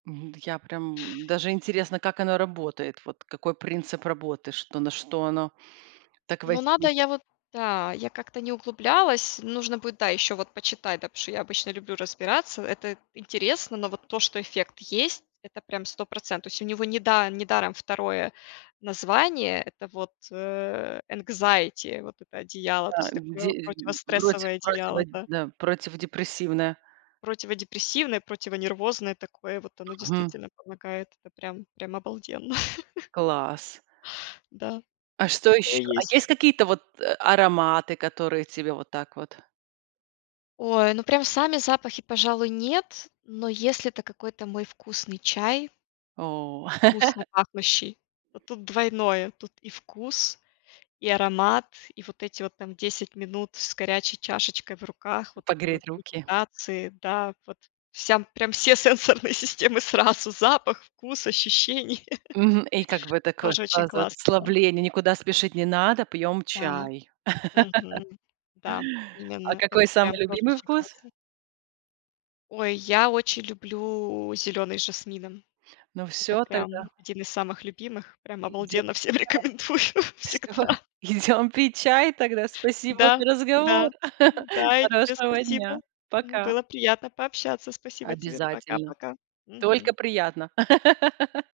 М, д я прям, даже интересно, как оно работает. Вот, какой принцип работы. Что на что оно так Ну надо воздей я вот Да, я как-то не углублялась, нужно будет, да, еще вот почитать, да, потому что я обычно люблю разбираться, это интересно, но вот то, что эффект есть- это прям 100 процен то есть у него не да не даром второе название- это вот, э, энкзаити, вот это одеяло, то Да, есть де такое, проти противострессовое противо одеяло, да. да, противодепрессивная. Противодепрессивное, противонервозное такое вот, оно Мгм. действительно помогает, это прям прям обалденно! Класс. Да, А что такое еще? А есть. есть какие-то вот а ароматы, которые тебе вот так вот? Ой, ну прям сами запахи, пожалуй, нет, но если это какой-то мой вкусный чай О! вкусно пахнущий, то тут двойное: тут и вкус, и аромат, и вот эти вот, там, 10 минут с горячей чашечкой в руках, вот это вот, Погреть руки? медитации, да, вот всям прям все сенсорные системы сразу, запах, вкус, ощущение. Мгм, и, как бы, такое Тоже очень сразу классно, да. расслабление, никуда спешить не надо, пьем Да, чай. Мгм, да. А Именно, это какой прям самый тоже любимый очень вкус? классно. Ой, я очень люблю зеленый с жасмином, Ну это всё прям тогда. один из самых любимых, прям Идем пить чай. обалденно всем рекомендую Всё, всегда. идем пить чай тогда. Спасибо Да, за разговор. да, да, и тебе Хорошего дня. спасибо, м, Пока. было приятно пообщаться, спасибо тебе, Обязательно. пока-пока. Только Мгм. приятно.